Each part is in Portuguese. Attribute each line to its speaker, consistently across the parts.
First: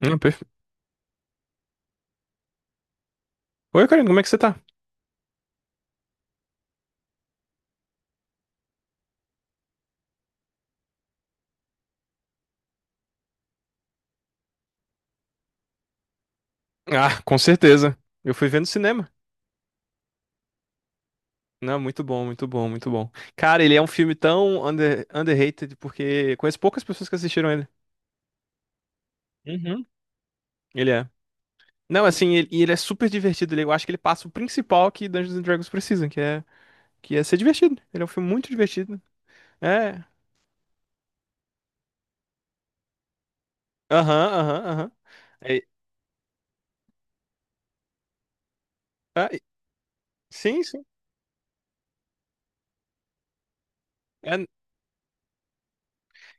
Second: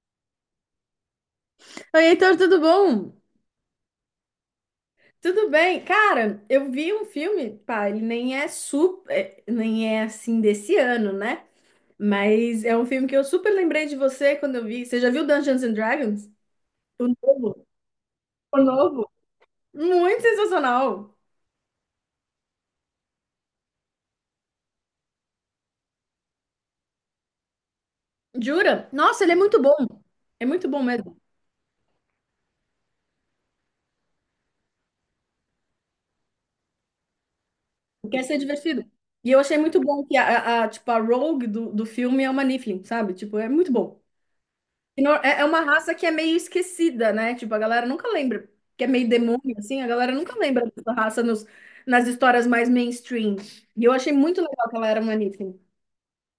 Speaker 1: Hum, perfe-
Speaker 2: Oi, Heitor, tudo bom?
Speaker 1: Oi, Karina, como é que você tá?
Speaker 2: Tudo bem? Cara, eu vi um filme, pá, ele nem é super, nem é assim desse ano, né? Mas é um filme que eu super lembrei de você quando eu vi. Você já viu Dungeons and Dragons? O
Speaker 1: Ah, com
Speaker 2: novo?
Speaker 1: certeza. Eu fui
Speaker 2: O
Speaker 1: ver no cinema.
Speaker 2: novo? Muito sensacional.
Speaker 1: Não, muito bom, muito bom, muito bom. Cara, ele é um filme tão underrated porque conheço poucas pessoas que assistiram ele.
Speaker 2: Jura? Nossa, ele é muito bom.
Speaker 1: Uhum.
Speaker 2: É muito bom
Speaker 1: Ele é.
Speaker 2: mesmo.
Speaker 1: Não, assim, ele é super divertido. Eu acho que ele passa o principal que Dungeons and Dragons precisa, que é ser divertido. Ele é um
Speaker 2: Quer
Speaker 1: filme
Speaker 2: ser
Speaker 1: muito
Speaker 2: divertido.
Speaker 1: divertido.
Speaker 2: E eu achei muito
Speaker 1: É.
Speaker 2: bom que a, tipo, a Rogue do filme é uma Niflin, sabe? Tipo, é muito bom.
Speaker 1: Aham, aham, aham.
Speaker 2: Que não- É é uma
Speaker 1: É-
Speaker 2: raça que é meio esquecida, né? Tipo, a galera nunca lembra, que é meio
Speaker 1: ah, e-
Speaker 2: demônio, assim, a galera nunca
Speaker 1: sim,
Speaker 2: lembra
Speaker 1: sim.
Speaker 2: dessa raça nas histórias mais mainstream. E eu achei muito
Speaker 1: É,
Speaker 2: legal que ela era uma Niffin.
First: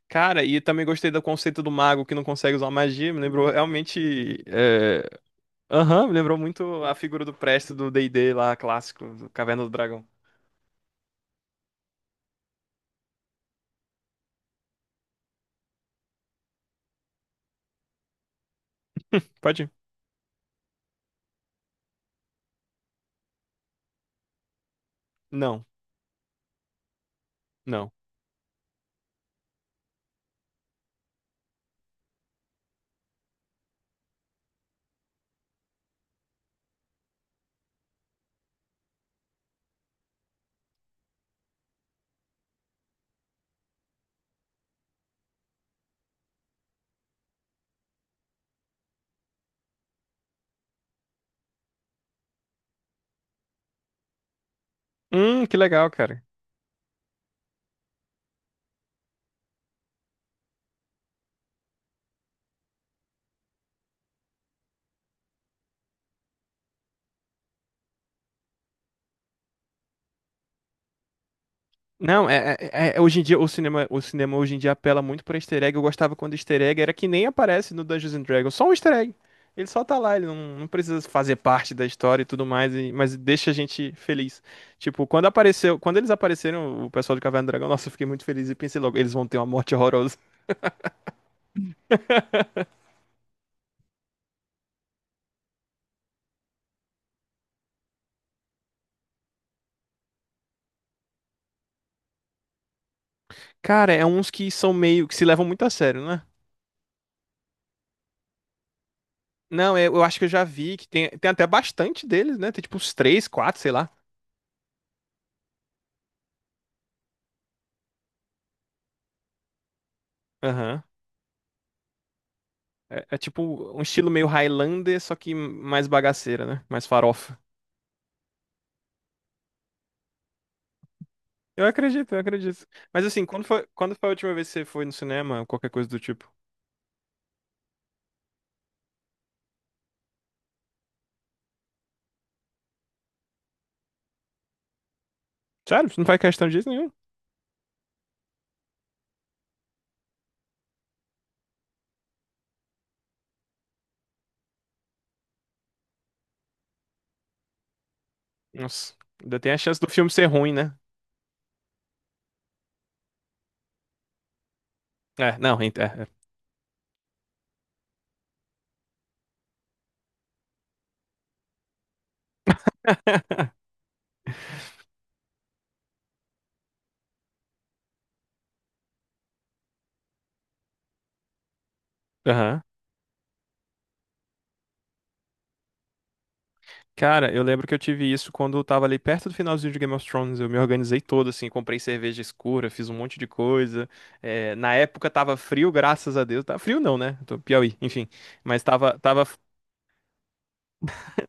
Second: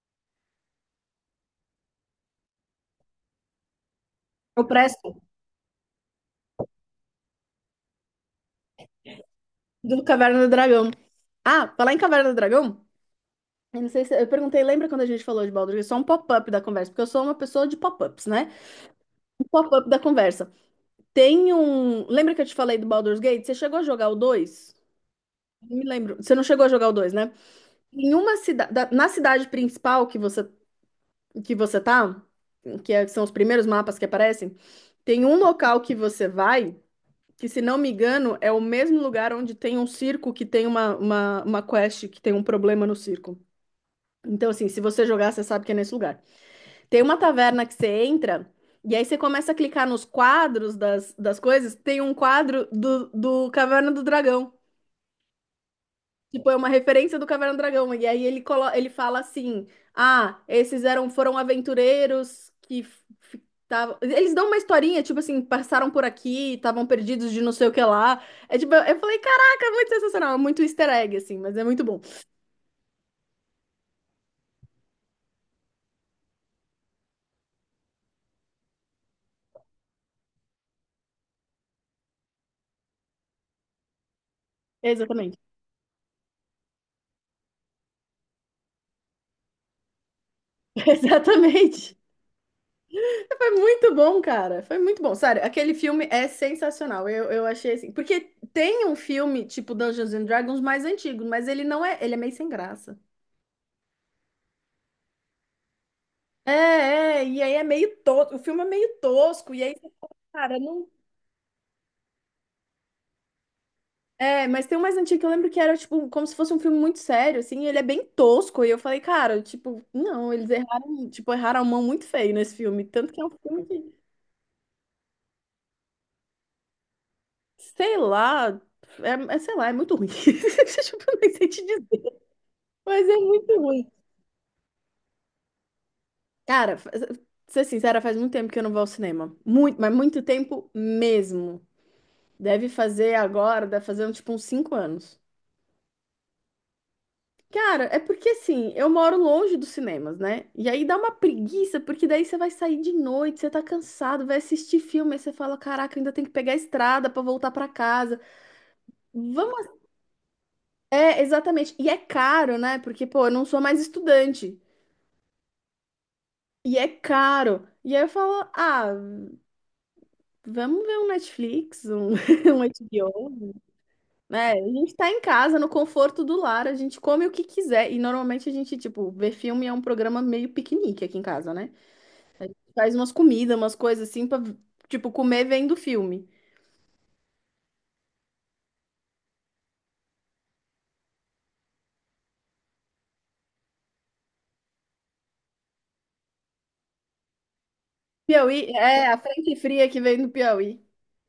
Speaker 1: cara, e também gostei do conceito do mago que não consegue usar magia. Me lembrou realmente.
Speaker 2: O Presto,
Speaker 1: Aham, me lembrou muito a figura do Presto do D&D lá, clássico, do Caverna do
Speaker 2: do
Speaker 1: Dragão.
Speaker 2: Caverna do Dragão. Ah, falar em Caverna do Dragão, eu não sei se... Eu perguntei, lembra quando a gente falou de Baldur's Gate? Só um pop-up da conversa, porque eu sou uma pessoa de pop-ups, né? Um
Speaker 1: Pode ir.
Speaker 2: pop-up da conversa. Lembra que eu te falei do Baldur's Gate? Você chegou a jogar o 2?
Speaker 1: Não,
Speaker 2: Não me lembro. Você não chegou a jogar o 2, né?
Speaker 1: não.
Speaker 2: Na cidade principal que você tá, são os primeiros mapas que aparecem, tem um local que você vai, que se não me engano é o mesmo lugar onde tem um circo que tem uma quest que tem um problema no circo. Então, assim, se você jogar, você sabe que é nesse lugar. Tem uma taverna que você entra, e aí você começa a clicar nos quadros das coisas, tem um quadro do Caverna do Dragão.
Speaker 1: Que legal, cara.
Speaker 2: Tipo, é uma referência do Caverna do Dragão. E aí ele fala assim: ah, esses eram, foram aventureiros que eles dão uma historinha, tipo assim, passaram por aqui, estavam perdidos de não sei o que lá. É tipo, eu falei, caraca, é muito sensacional, é muito easter egg, assim, mas é muito bom.
Speaker 1: Não, é, hoje em dia o cinema hoje em dia apela muito pra easter egg. Eu gostava quando easter egg era que nem aparece no Dungeons and Dragons, só um easter egg. Ele só tá lá, ele não, não precisa fazer parte da história e tudo mais, mas deixa a gente feliz. Tipo, quando
Speaker 2: Exatamente.
Speaker 1: apareceu, quando eles apareceram, o pessoal do Caverna do Dragão, nossa, eu fiquei muito feliz e pensei logo, eles vão ter uma morte horrorosa.
Speaker 2: Exatamente. Foi muito bom, cara. Foi muito bom. Sério, aquele filme é sensacional. Eu achei assim. Porque tem um filme, tipo Dungeons and Dragons, mais antigo, mas ele não é. Ele é meio sem graça.
Speaker 1: Cara, é uns que são meio que se levam muito a sério, né?
Speaker 2: É, e aí é meio tosco, o filme é meio tosco, e aí
Speaker 1: Não,
Speaker 2: você
Speaker 1: eu
Speaker 2: fala,
Speaker 1: acho que eu já
Speaker 2: cara,
Speaker 1: vi que
Speaker 2: não.
Speaker 1: tem, tem até bastante deles, né? Tem tipo uns três, quatro, sei lá.
Speaker 2: É, mas tem um mais antigo que eu lembro que era, tipo, como se fosse um filme muito sério, assim, e ele é bem tosco, e eu falei, cara, tipo, não, eles
Speaker 1: Aham.
Speaker 2: erraram, tipo, erraram a mão muito feio nesse filme,
Speaker 1: É,
Speaker 2: tanto
Speaker 1: é
Speaker 2: que é um
Speaker 1: tipo
Speaker 2: filme
Speaker 1: um
Speaker 2: que,
Speaker 1: estilo meio Highlander, só que mais bagaceira, né? Mais farofa.
Speaker 2: sei lá, sei lá, é muito ruim, tipo, eu nem sei te
Speaker 1: Eu acredito, eu
Speaker 2: dizer,
Speaker 1: acredito. Mas
Speaker 2: mas é
Speaker 1: assim,
Speaker 2: muito ruim.
Speaker 1: quando foi a última vez que você foi no cinema ou qualquer coisa do tipo?
Speaker 2: Cara, ser sincera, faz muito tempo que eu não vou ao cinema, muito, mas muito tempo mesmo, deve fazer agora, deve fazer, tipo, uns 5 anos.
Speaker 1: Sério? Você não faz questão disso nenhum?
Speaker 2: Cara, é porque assim, eu moro longe dos cinemas, né? E aí dá uma preguiça, porque daí você vai sair de noite, você tá cansado, vai assistir filme, aí você fala, caraca, ainda tem que pegar a estrada pra voltar pra casa.
Speaker 1: Nossa, ainda tem a
Speaker 2: Vamos.
Speaker 1: chance do filme ser ruim, né?
Speaker 2: É, exatamente. E é caro, né? Porque, pô, eu não sou mais estudante.
Speaker 1: É, não, ent- é. É.
Speaker 2: E é caro. E aí eu falo, ah, vamos ver um Netflix, um, um HBO, né? A gente tá em casa, no conforto do lar, a gente come o que quiser. E normalmente a gente, tipo, ver filme é um programa meio piquenique aqui em casa, né?
Speaker 1: Aham.
Speaker 2: Faz umas comidas, umas coisas assim pra, tipo, comer vem do filme.
Speaker 1: Cara, eu lembro que eu tive isso quando eu tava ali perto do finalzinho de Game of Thrones. Eu me organizei todo, assim, comprei cerveja escura, fiz um monte de coisa. É, na época tava frio, graças a Deus. Tá frio não, né? Tô Piauí, enfim.
Speaker 2: Piauí,
Speaker 1: Mas tava,
Speaker 2: é a
Speaker 1: tava,
Speaker 2: frente fria que vem do Piauí.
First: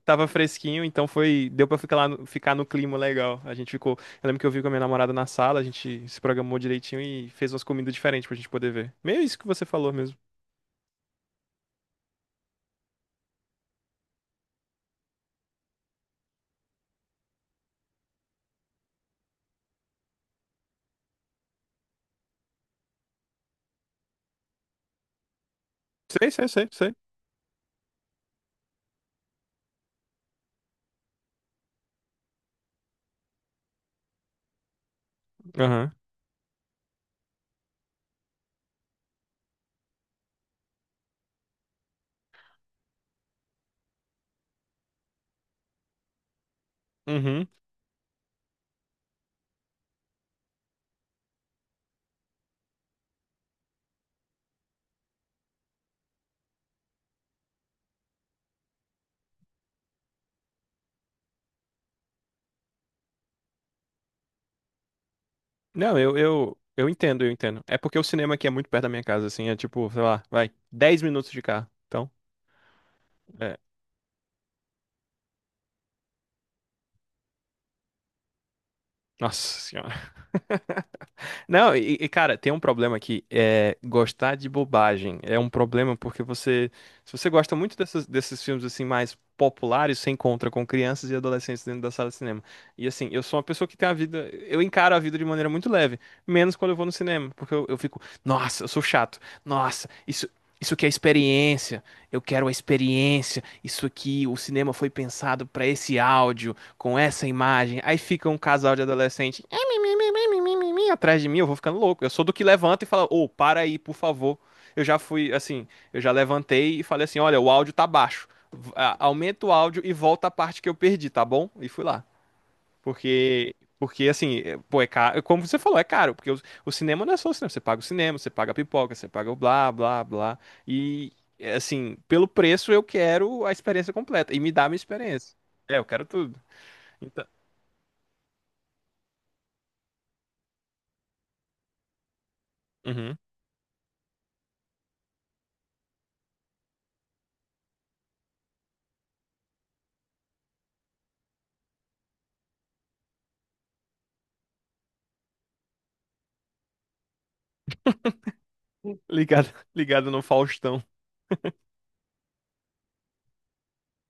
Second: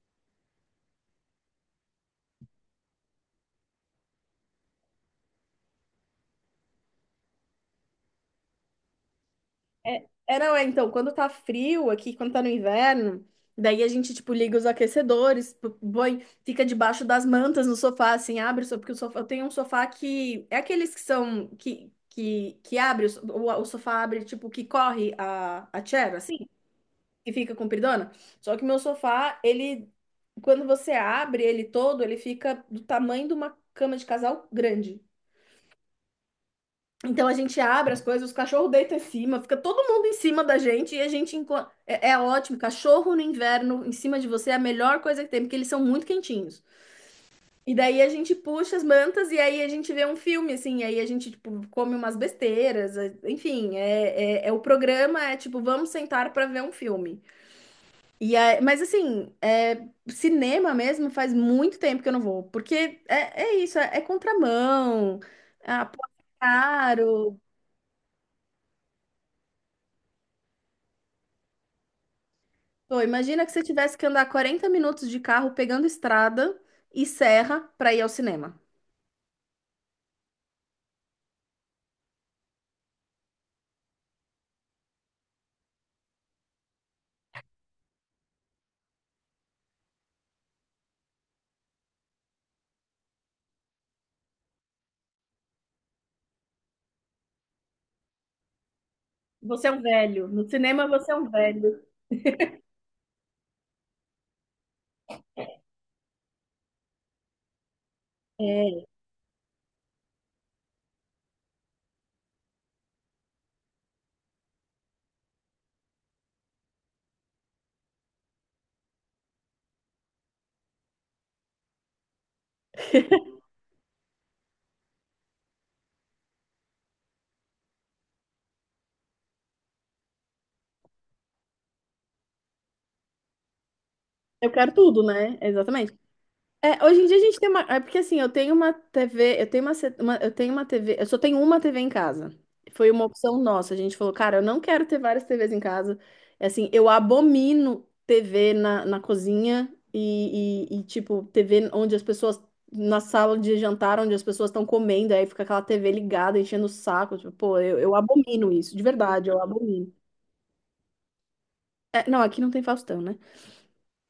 Speaker 1: tava fresquinho, então foi, deu pra ficar lá, ficar no clima legal. Eu lembro que eu vi com a minha namorada na sala, a gente se programou direitinho e fez umas comidas diferentes pra gente poder ver. Meio isso que você falou
Speaker 2: É,
Speaker 1: mesmo.
Speaker 2: é, não, é, então, quando tá frio aqui, quando tá no inverno, daí a gente, tipo, liga os aquecedores, põe, fica debaixo das mantas no sofá, assim, abre, só porque o sofá, eu tenho um sofá que, é aqueles que são, que abre, o, so- o sofá abre, tipo, que corre a chair,
Speaker 1: Sei,
Speaker 2: assim.
Speaker 1: sei, sei, sei.
Speaker 2: E fica compridona. Só que meu sofá, ele, quando você abre ele todo, ele fica do tamanho de uma cama de casal grande.
Speaker 1: Aham.
Speaker 2: Então a gente abre as coisas, os cachorros deitam em cima, fica todo mundo em cima da gente e a gente é ótimo. Cachorro no inverno em cima de você é a melhor coisa que tem, porque eles são muito quentinhos.
Speaker 1: Uhum.
Speaker 2: E daí a gente puxa as mantas e aí a gente vê um filme, assim, e aí a gente, tipo, come umas besteiras, enfim, é o programa, é tipo, vamos sentar para ver um filme. Mas assim, é, cinema mesmo faz muito tempo que eu não vou, porque é, é isso, é, é contramão, ah, pô,
Speaker 1: Não,
Speaker 2: é
Speaker 1: eu entendo, eu
Speaker 2: caro.
Speaker 1: entendo. É porque o cinema aqui é muito perto da minha casa, assim, é tipo, sei lá, vai, 10 minutos de carro. Então,
Speaker 2: Pô, imagina que
Speaker 1: é.
Speaker 2: você tivesse que andar 40 minutos de carro pegando estrada e serra para ir ao cinema.
Speaker 1: Nossa senhora. Não, cara, tem um problema aqui, é gostar de bobagem. É um problema porque se você gosta muito desses filmes assim mais populares, você encontra com crianças e adolescentes dentro da sala de cinema. E assim, eu sou uma pessoa que tem a vida, eu encaro a vida de maneira muito leve, menos quando eu vou no cinema, porque eu fico, nossa, eu sou chato.
Speaker 2: Você é um
Speaker 1: Nossa,
Speaker 2: velho.
Speaker 1: isso
Speaker 2: No
Speaker 1: Isso que
Speaker 2: cinema
Speaker 1: é
Speaker 2: você é um velho.
Speaker 1: experiência, eu quero a experiência. Isso aqui, o cinema foi pensado pra esse áudio, com essa imagem. Aí fica um casal de
Speaker 2: É,
Speaker 1: adolescente atrás de mim, eu vou ficando louco. Eu sou do que levanta e fala, ô, para aí, por favor. Eu já fui, assim, eu já levantei e falei assim, olha, o áudio tá baixo. Aumenta o áudio e volta a parte que eu perdi, tá bom? E fui lá. Porque assim, pô, é caro, como você falou, é caro, porque o cinema não é só o cinema, você paga o cinema, você paga a pipoca, você paga o blá, blá, blá. E, é, assim, pelo preço eu quero a experiência completa e
Speaker 2: eu
Speaker 1: me dá a
Speaker 2: quero
Speaker 1: minha
Speaker 2: tudo,
Speaker 1: experiência.
Speaker 2: né?
Speaker 1: É, eu
Speaker 2: Exatamente.
Speaker 1: quero tudo.
Speaker 2: É, hoje em dia a
Speaker 1: Então,
Speaker 2: gente tem uma. É porque assim, eu tenho uma TV, eu tenho uma, eu tenho uma TV, eu só tenho uma TV em casa. Foi uma
Speaker 1: uhum.
Speaker 2: opção nossa. A gente falou, cara, eu não quero ter várias TVs em casa. É, assim, eu abomino TV na cozinha tipo, TV onde as pessoas. Na sala de jantar, onde as pessoas estão comendo, aí fica aquela TV ligada, enchendo o saco. Tipo, pô, eu abomino isso, de verdade, eu
Speaker 1: Ligado,
Speaker 2: abomino.
Speaker 1: ligado no Faustão.
Speaker 2: É, não, aqui não tem Faustão, né?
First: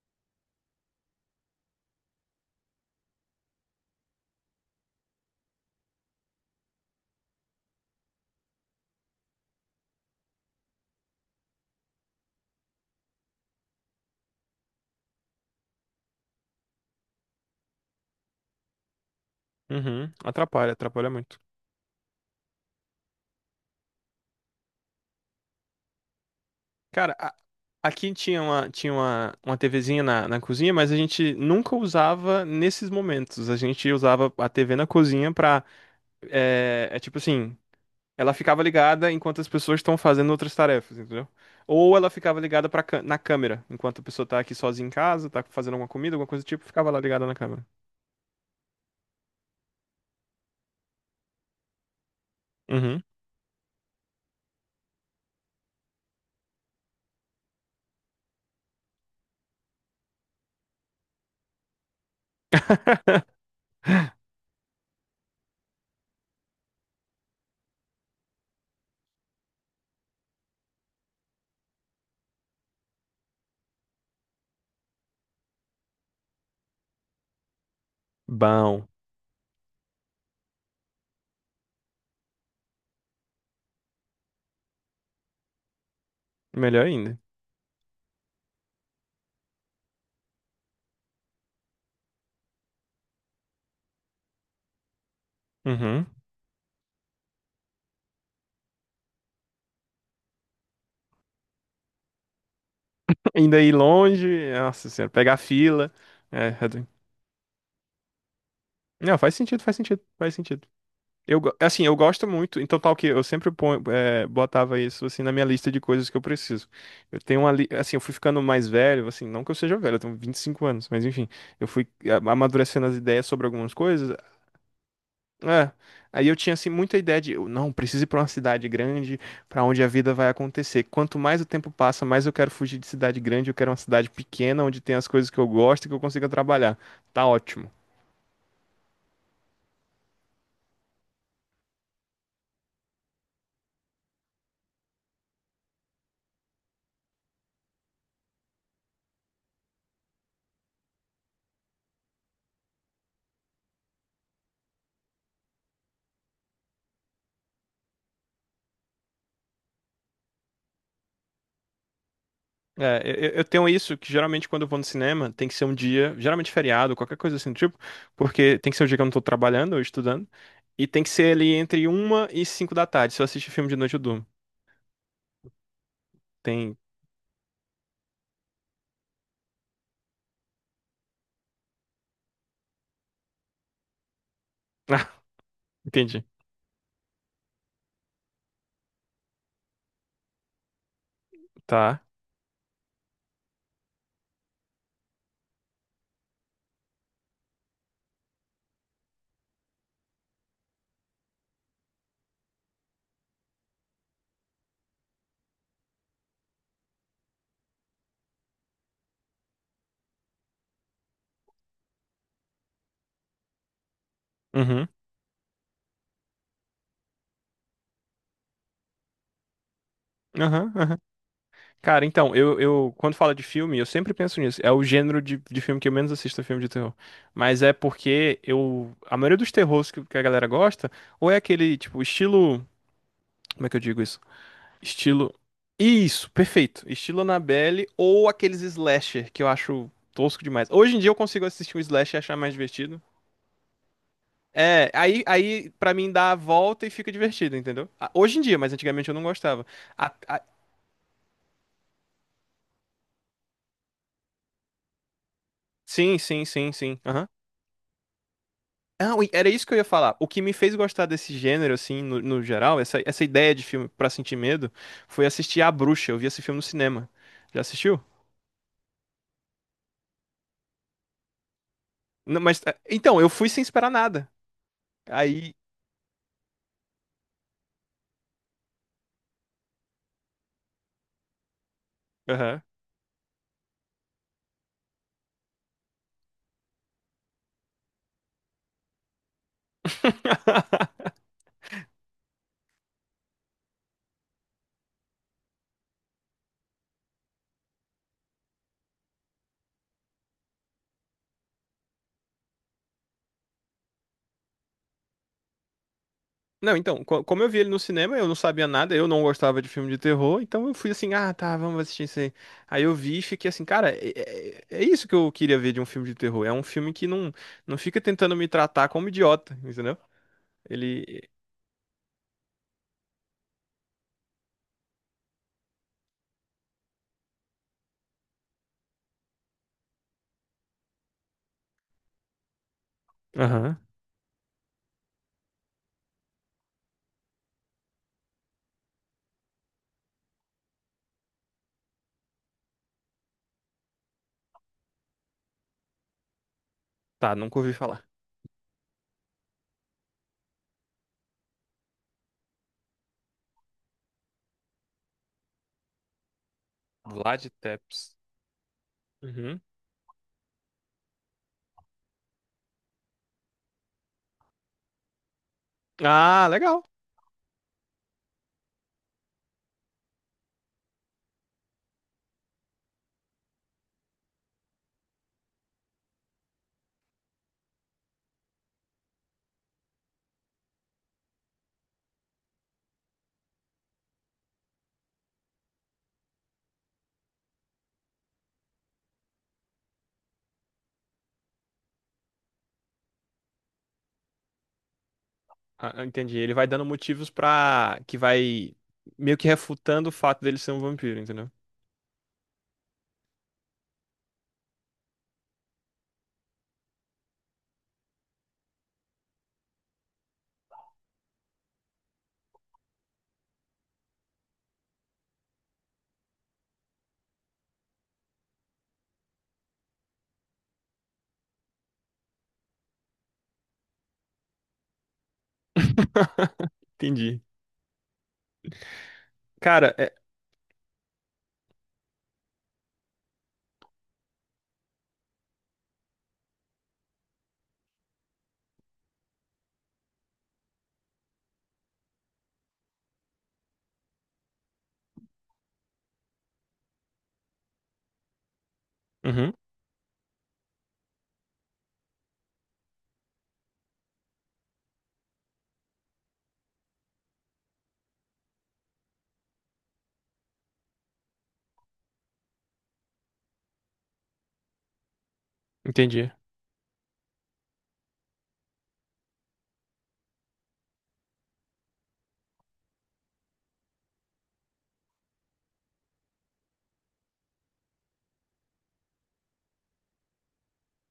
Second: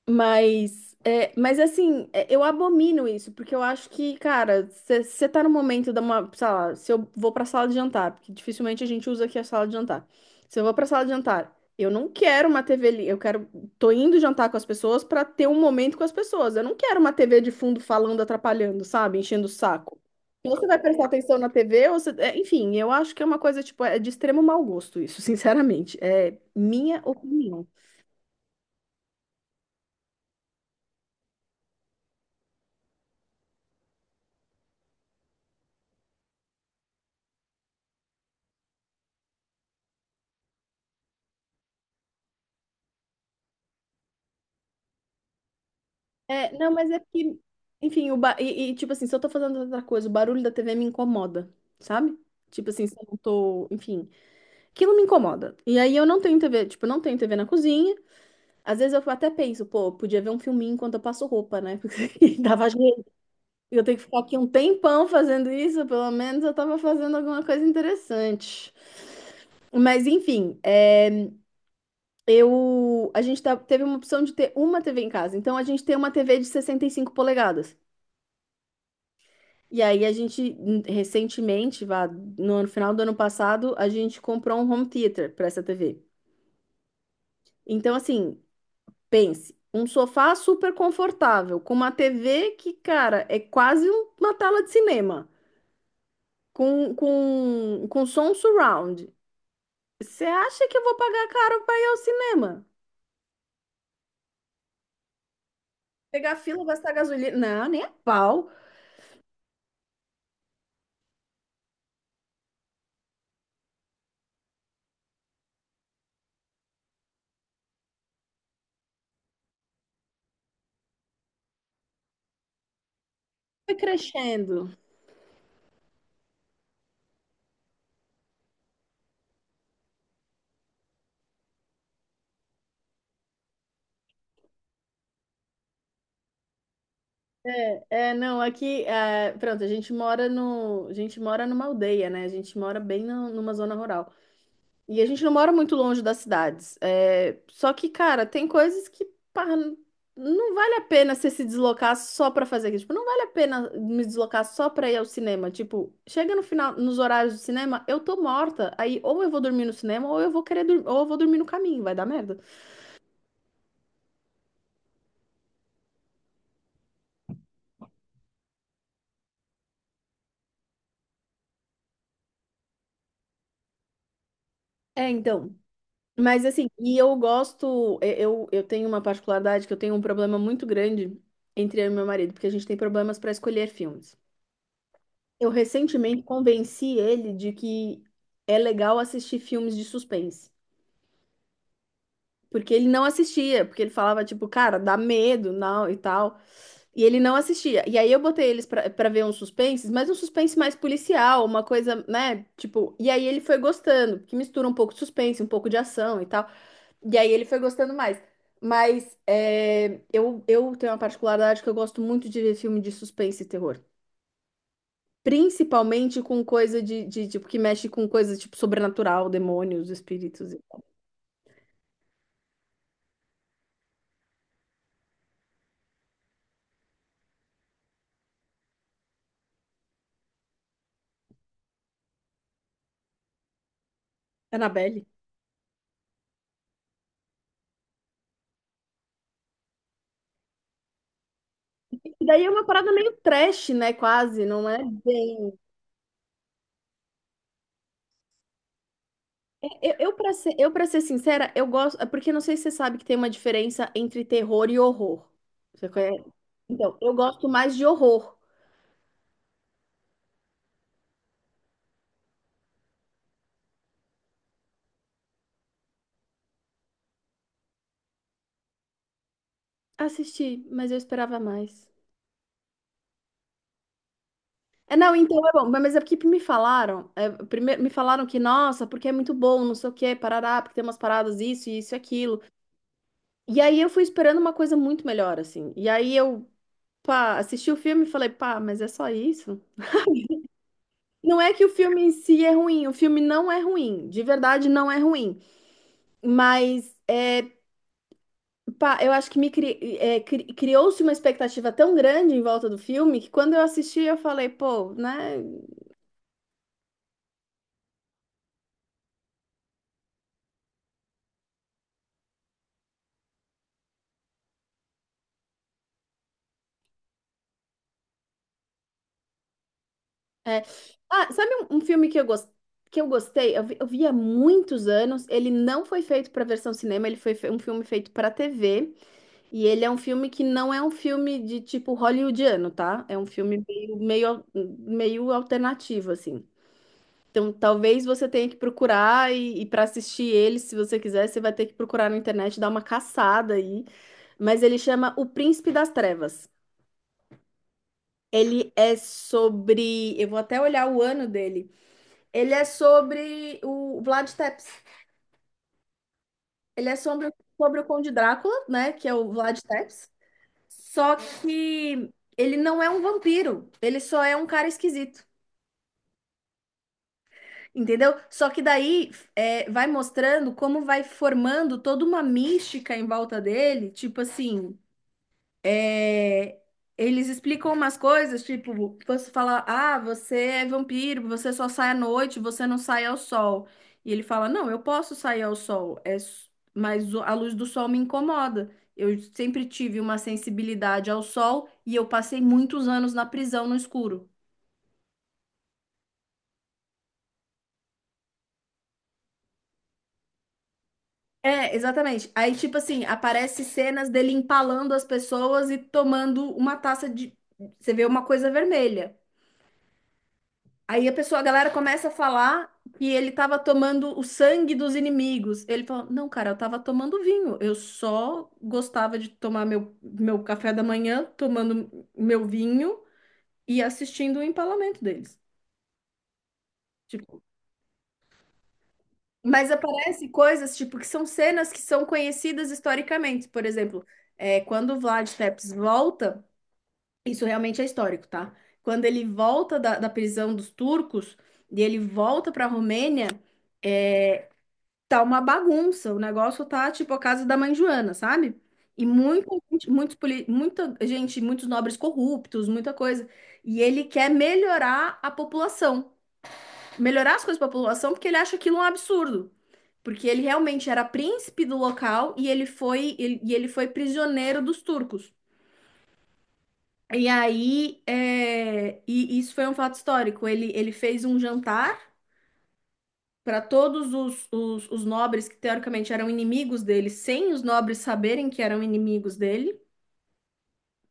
Speaker 2: Mas, é, mas assim, é, eu abomino isso, porque eu acho que, cara, você tá no momento da uma, sei lá, se eu vou pra sala de jantar, porque dificilmente a gente usa aqui a sala de jantar. Se eu vou pra sala de jantar, eu não quero uma TV ali, eu quero, tô indo jantar com as pessoas pra ter um momento com as pessoas. Eu não quero uma TV de fundo falando, atrapalhando, sabe? Enchendo o saco.
Speaker 1: Uhum,
Speaker 2: Ou você
Speaker 1: atrapalha,
Speaker 2: vai prestar
Speaker 1: atrapalha
Speaker 2: atenção
Speaker 1: muito.
Speaker 2: na TV, ou você... é, enfim, eu acho que é uma coisa, tipo, é de extremo mau gosto isso, sinceramente. É minha
Speaker 1: Cara, a-
Speaker 2: opinião.
Speaker 1: aqui uma TVzinha na cozinha, mas a gente nunca usava nesses momentos. A gente usava a TV na cozinha pra. É, é tipo assim, ela ficava ligada enquanto as pessoas estão fazendo outras tarefas, entendeu? Ou ela ficava ligada pra, na câmera, enquanto a pessoa tá aqui sozinha em casa, tá fazendo alguma comida, alguma coisa do
Speaker 2: É,
Speaker 1: tipo,
Speaker 2: não, mas
Speaker 1: ficava
Speaker 2: é
Speaker 1: lá ligada na
Speaker 2: que,
Speaker 1: câmera.
Speaker 2: enfim, tipo assim, se eu tô fazendo outra coisa, o barulho da TV me incomoda, sabe? Tipo assim, se
Speaker 1: Uhum.
Speaker 2: eu não tô, enfim, aquilo me incomoda. E aí eu não tenho TV, tipo, eu não tenho TV na cozinha. Às vezes eu até penso, pô, eu podia ver um filminho enquanto eu passo roupa, né? Porque dava jeito. Eu tenho que ficar aqui um tempão fazendo isso, pelo menos eu tava fazendo alguma coisa interessante. Mas enfim, é, eu a gente tá- teve uma opção de ter uma TV em casa. Então a gente tem uma TV de 65 polegadas.
Speaker 1: Bom,
Speaker 2: E aí a gente recentemente, vá, no final do ano passado, a gente comprou um home theater para essa TV.
Speaker 1: melhor ainda.
Speaker 2: Então assim, pense, um sofá super confortável, com uma TV que, cara, é quase uma tela de cinema,
Speaker 1: Uhum.
Speaker 2: com com som surround. Você acha que eu vou pagar caro para ir ao cinema?
Speaker 1: Ainda ir longe, nossa senhora, pegar fila.
Speaker 2: Pegar
Speaker 1: É,
Speaker 2: fila, gastar gasolina? Não, nem a pau.
Speaker 1: Não, faz sentido, faz sentido, faz sentido. Assim, eu gosto muito, então tal que eu sempre ponho, botava isso assim na minha lista de coisas que eu preciso. Eu tenho uma, li- assim, eu fui ficando mais velho, assim, não que eu seja velho, eu tenho 25 anos, mas enfim, eu fui amadurecendo as ideias sobre algumas
Speaker 2: Foi
Speaker 1: coisas.
Speaker 2: crescendo.
Speaker 1: É, aí eu tinha assim muita ideia de, eu, não, preciso ir para uma cidade grande, para onde a vida vai acontecer. Quanto mais o tempo passa, mais eu quero fugir de cidade grande, eu quero uma cidade pequena onde tem as coisas que eu gosto e que eu consiga trabalhar. Tá ótimo.
Speaker 2: É, é, não, aqui, é, pronto, a gente mora no, a gente mora numa aldeia, né? A gente mora bem numa zona rural. E a gente não mora muito longe das cidades. É, só que, cara, tem coisas que, pá, não vale a pena você se deslocar só pra fazer aquilo. Tipo, não vale a pena me deslocar só pra ir ao cinema. Tipo, chega no final, nos horários do cinema, eu tô morta. Aí ou eu vou dormir no cinema, ou eu vou querer dormir, ou eu vou dormir no caminho, vai dar merda.
Speaker 1: É, eu tenho isso que geralmente quando eu vou no cinema tem que ser um dia, geralmente feriado, qualquer coisa assim do tipo, porque tem que ser o dia que eu não tô trabalhando ou estudando, e tem que ser ali entre uma e cinco da tarde. Se eu assistir filme de noite, eu durmo.
Speaker 2: É, então. Mas assim,
Speaker 1: Tem.
Speaker 2: e eu gosto, eu tenho uma particularidade que eu tenho um problema muito grande entre eu e meu marido, porque a gente tem problemas para escolher filmes.
Speaker 1: Ah,
Speaker 2: Eu recentemente
Speaker 1: entendi.
Speaker 2: convenci ele de que é legal assistir filmes de suspense,
Speaker 1: Tá.
Speaker 2: porque ele não assistia, porque ele falava tipo, cara, dá medo, não, e tal, e ele não assistia. E aí eu botei eles para ver uns suspenses, mas um suspense mais policial, uma coisa, né, tipo, e aí ele foi gostando, que mistura um pouco de suspense, um pouco de ação e tal. E aí ele foi gostando mais. Mas é, eu tenho uma particularidade que eu gosto muito de ver filme de suspense e terror.
Speaker 1: Uhum.
Speaker 2: Principalmente com coisa tipo, que mexe com coisa, tipo, sobrenatural, demônios, espíritos.
Speaker 1: Aham, aham. Cara, então, quando fala de filme, eu sempre penso nisso. É o gênero de filme que eu menos assisto, é filme de terror. Mas é porque eu, a maioria dos terrores que a galera gosta, ou é aquele, tipo, estilo, como é que eu digo isso?
Speaker 2: Annabelle.
Speaker 1: Estilo. Isso, perfeito. Estilo Annabelle ou aqueles slasher que eu acho tosco demais. Hoje em dia eu consigo assistir um slasher e
Speaker 2: E
Speaker 1: achar
Speaker 2: daí é
Speaker 1: mais
Speaker 2: uma parada
Speaker 1: divertido.
Speaker 2: meio trash, né? Quase, não é
Speaker 1: É,
Speaker 2: bem...
Speaker 1: aí para mim dá a volta e fica divertido, entendeu? Ah, hoje em dia, mas antigamente eu não gostava. A- a-
Speaker 2: Para ser sincera, eu gosto... É porque não sei se você sabe que tem uma diferença entre terror e horror. Você
Speaker 1: sim,
Speaker 2: conhece?
Speaker 1: sim, sim,
Speaker 2: Então,
Speaker 1: sim.
Speaker 2: eu
Speaker 1: Aham.
Speaker 2: gosto mais de horror.
Speaker 1: Ah, ui, era isso que eu ia falar. O que me fez gostar desse gênero, assim, no geral, essa ideia de filme pra sentir medo, foi assistir A Bruxa. Eu vi esse filme no cinema. Já assistiu?
Speaker 2: Assisti, mas eu esperava mais.
Speaker 1: Não, mas, é, então, eu fui sem esperar nada.
Speaker 2: É, não, então é
Speaker 1: Aí.
Speaker 2: bom, mas é porque me falaram, primeiro me falaram que, nossa, porque é muito bom, não sei o quê, parará, porque tem umas paradas isso, isso e aquilo.
Speaker 1: Aham.
Speaker 2: E aí eu fui esperando uma coisa muito melhor, assim. E aí eu, pá, assisti o filme e falei, pá, mas é só isso? Não é que o filme em si é ruim, o filme não é ruim, de verdade não é ruim. Mas, pá, eu acho que me cri- é, cri- criou-se uma expectativa tão grande em volta do filme que quando eu assisti eu falei, pô, né?
Speaker 1: Não, então, como eu vi ele no cinema, eu não sabia nada, eu não gostava de filme de terror, então eu fui assim, ah, tá, vamos assistir isso aí. Aí eu vi e fiquei assim, cara, é isso que eu queria ver de um filme de terror. É um filme que não, não fica tentando me tratar como idiota, entendeu?
Speaker 2: É.
Speaker 1: Ele.
Speaker 2: Ah, sabe um filme que que eu gostei? Eu vi há muitos anos. Ele não foi feito para versão cinema, um filme feito para TV. E ele é um filme que não é um filme de tipo hollywoodiano, tá? É um filme
Speaker 1: Aham.
Speaker 2: meio, meio alternativo, assim. Então, talvez você tenha que procurar e para assistir ele, se você quiser, você vai ter que procurar na internet, dar uma caçada aí. Mas ele chama O Príncipe das Trevas.
Speaker 1: Tá, nunca ouvi falar.
Speaker 2: Ele é sobre. Eu vou até olhar o ano dele. Ele é sobre o Vlad Tepes. Ele é sobre,
Speaker 1: Vlad
Speaker 2: sobre o Conde
Speaker 1: Tepes.
Speaker 2: Drácula, né? Que é o Vlad
Speaker 1: Uhum.
Speaker 2: Tepes. Só que ele não é um vampiro. Ele só é um cara esquisito.
Speaker 1: Ah, legal.
Speaker 2: Entendeu? Só que daí vai mostrando como vai formando toda uma mística em volta dele. Tipo assim. é, eles explicam umas coisas, tipo, você fala, ah, você é vampiro, você só sai à noite, você não sai ao sol. E ele fala, não, eu posso sair ao sol, mas a luz do sol me incomoda. Eu sempre tive uma sensibilidade ao sol e eu passei muitos anos na prisão no escuro.
Speaker 1: Ah, ah, entendi. Ele vai dando motivos pra. Que vai meio que refutando o fato dele ser um vampiro, entendeu?
Speaker 2: É, exatamente. Aí, tipo assim, aparece cenas dele empalando as pessoas e tomando uma taça de. Você vê uma coisa vermelha. Aí a pessoa, a galera começa a falar que ele estava tomando o sangue dos inimigos. Ele falou: Não, cara, eu estava tomando vinho. Eu só gostava de tomar meu café da manhã, tomando meu vinho e assistindo o empalamento deles. Tipo,
Speaker 1: Entendi.
Speaker 2: mas
Speaker 1: Cara, é.
Speaker 2: aparecem coisas tipo que são cenas que são conhecidas historicamente. Por exemplo, quando o Vlad Tepes volta, isso realmente é histórico, tá? Quando ele volta da prisão dos turcos e ele volta para a Romênia. É, tá uma bagunça, o negócio tá tipo a casa da mãe Joana, sabe? E muita
Speaker 1: Uhum,
Speaker 2: gente, muita gente, muitos nobres corruptos, muita coisa. E ele quer melhorar a população, melhorar as coisas para a população, porque ele acha aquilo um absurdo. Porque ele realmente era príncipe do local e e ele foi prisioneiro dos turcos.
Speaker 1: entendi.
Speaker 2: E aí, e isso foi um fato histórico. Ele fez um jantar para todos os nobres que teoricamente eram inimigos dele, sem os nobres saberem que eram inimigos dele.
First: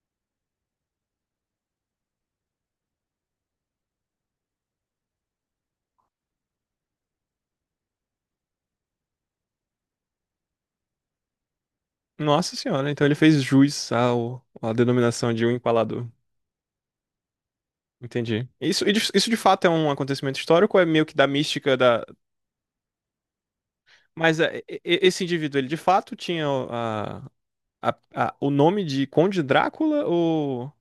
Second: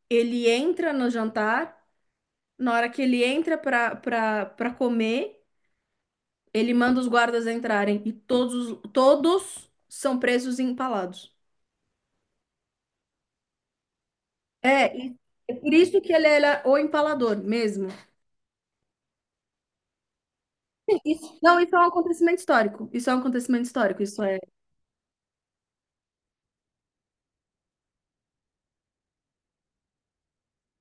Speaker 2: Ele entra no jantar, na hora que ele entra para comer, ele manda os guardas entrarem e todos são presos e empalados.
Speaker 1: Nossa senhora, então ele fez jus ao, à
Speaker 2: É, e
Speaker 1: denominação de um
Speaker 2: é por isso
Speaker 1: empalador.
Speaker 2: que ele era o empalador mesmo.
Speaker 1: Entendi. Isso, e isso de fato é um acontecimento histórico ou é meio que da
Speaker 2: Não, isso
Speaker 1: mística
Speaker 2: é um
Speaker 1: da.
Speaker 2: acontecimento histórico. Isso é um acontecimento histórico, isso é.
Speaker 1: Mas é, esse indivíduo, ele de fato tinha a- o nome de Conde Drácula ou.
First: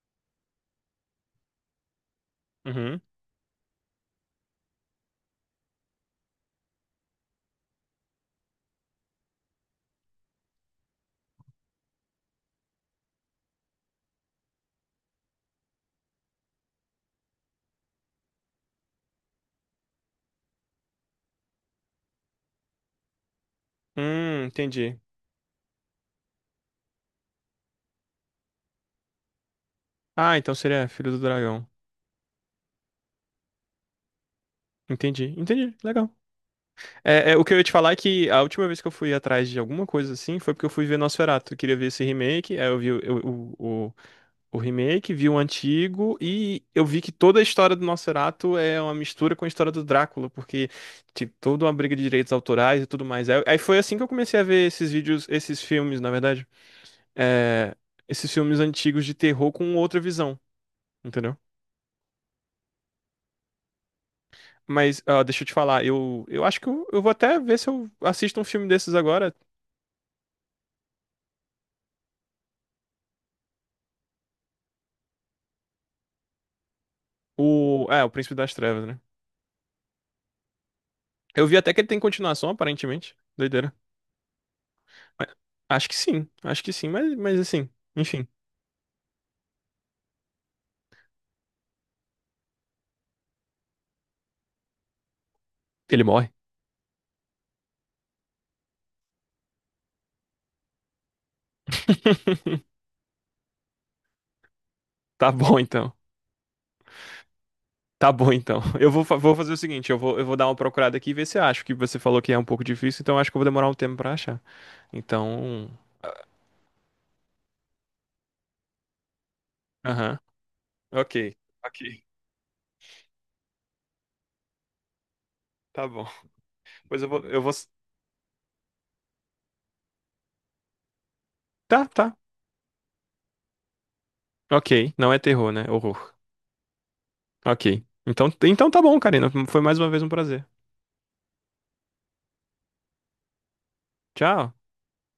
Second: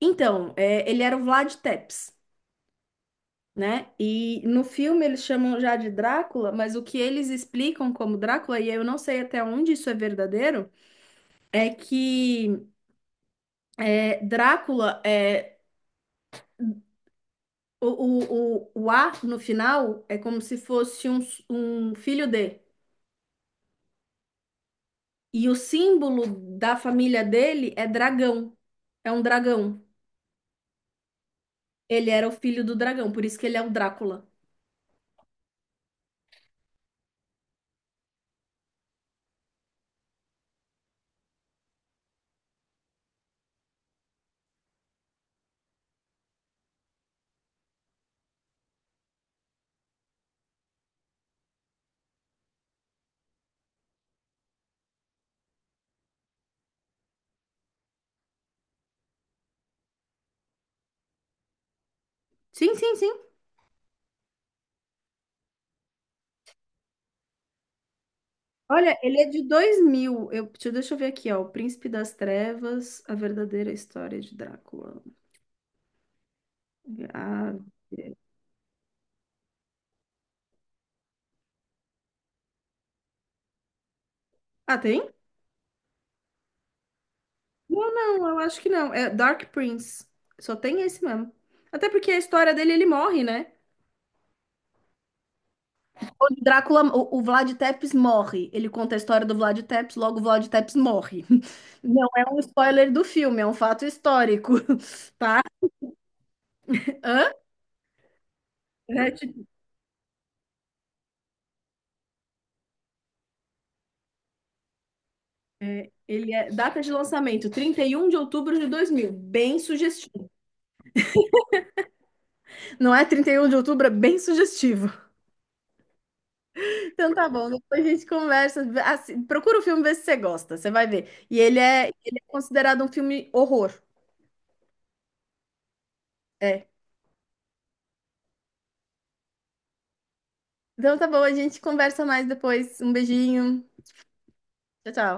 Speaker 2: Então, ele era o Vlad Tepes.
Speaker 1: Uhum.
Speaker 2: Né? E no filme eles chamam já de Drácula, mas o que eles explicam como Drácula, e eu não sei até onde isso é verdadeiro, é que Drácula é o A no final é como se fosse um filho de.
Speaker 1: Entendi.
Speaker 2: E o símbolo da família dele é dragão. É um dragão.
Speaker 1: Ah, então seria Filho do Dragão.
Speaker 2: Ele era o filho do dragão, por isso que ele é o Drácula.
Speaker 1: Entendi, entendi. Legal. É, é, o que eu ia te falar é que a última vez que eu fui atrás de alguma coisa assim foi porque eu fui ver Nosferatu. Eu queria ver esse remake, aí eu vi o remake, vi o antigo e eu vi que toda a história do Nosferatu é uma mistura com a história do Drácula, porque tipo, toda uma briga de direitos autorais e tudo mais. Aí foi assim que eu comecei a ver esses vídeos, esses filmes, na verdade, é, esses filmes antigos de terror com outra visão, entendeu?
Speaker 2: Sim, sim, sim.
Speaker 1: Mas ah, deixa eu te falar, eu vou até ver se eu assisto um filme desses
Speaker 2: Olha, ele é
Speaker 1: agora,
Speaker 2: de 2000. Eu, deixa deixa eu ver aqui, ó. O Príncipe das Trevas, A Verdadeira História de Drácula. Ah,
Speaker 1: o Príncipe das Trevas, né? Eu vi até que ele tem continuação, aparentemente. Doideira.
Speaker 2: ah, tem?
Speaker 1: Mas acho que sim, acho que sim, mas assim,
Speaker 2: Não, não,
Speaker 1: enfim,
Speaker 2: eu acho que não. É Dark Prince. Só tem esse mesmo. Até porque a história dele, ele morre, né?
Speaker 1: ele morre.
Speaker 2: Quando Drácula, o Vlad Tepes morre. Ele conta a história do Vlad Tepes, logo o Vlad Tepes morre. Não é um spoiler do filme, é um fato histórico.
Speaker 1: Tá bom então.
Speaker 2: Hã?
Speaker 1: Tá bom então. Eu vou,
Speaker 2: É,
Speaker 1: vou
Speaker 2: tipo,
Speaker 1: fazer o seguinte, eu vou dar uma procurada aqui e ver se eu acho que você falou que é um pouco difícil, então eu acho que eu vou demorar um tempo pra achar. Então,
Speaker 2: ele é data de lançamento, 31 de outubro de 2000. Bem
Speaker 1: aham.
Speaker 2: sugestivo.
Speaker 1: OK. OK.
Speaker 2: Não é 31 de outubro, é bem sugestivo.
Speaker 1: Tá bom. Pois
Speaker 2: Então tá
Speaker 1: eu
Speaker 2: bom,
Speaker 1: vou
Speaker 2: depois a gente conversa. Procura o filme, vê se você gosta, você vai ver. E ele é,
Speaker 1: Tá, tá.
Speaker 2: ele é considerado um filme horror.
Speaker 1: OK. Não é terror, né? Horror.
Speaker 2: É.
Speaker 1: OK. Então, então tá bom, Karina. Foi mais uma vez um prazer.
Speaker 2: Então tá bom, a gente conversa mais depois. Um beijinho.
Speaker 1: Tchau.
Speaker 2: Tchau, tchau.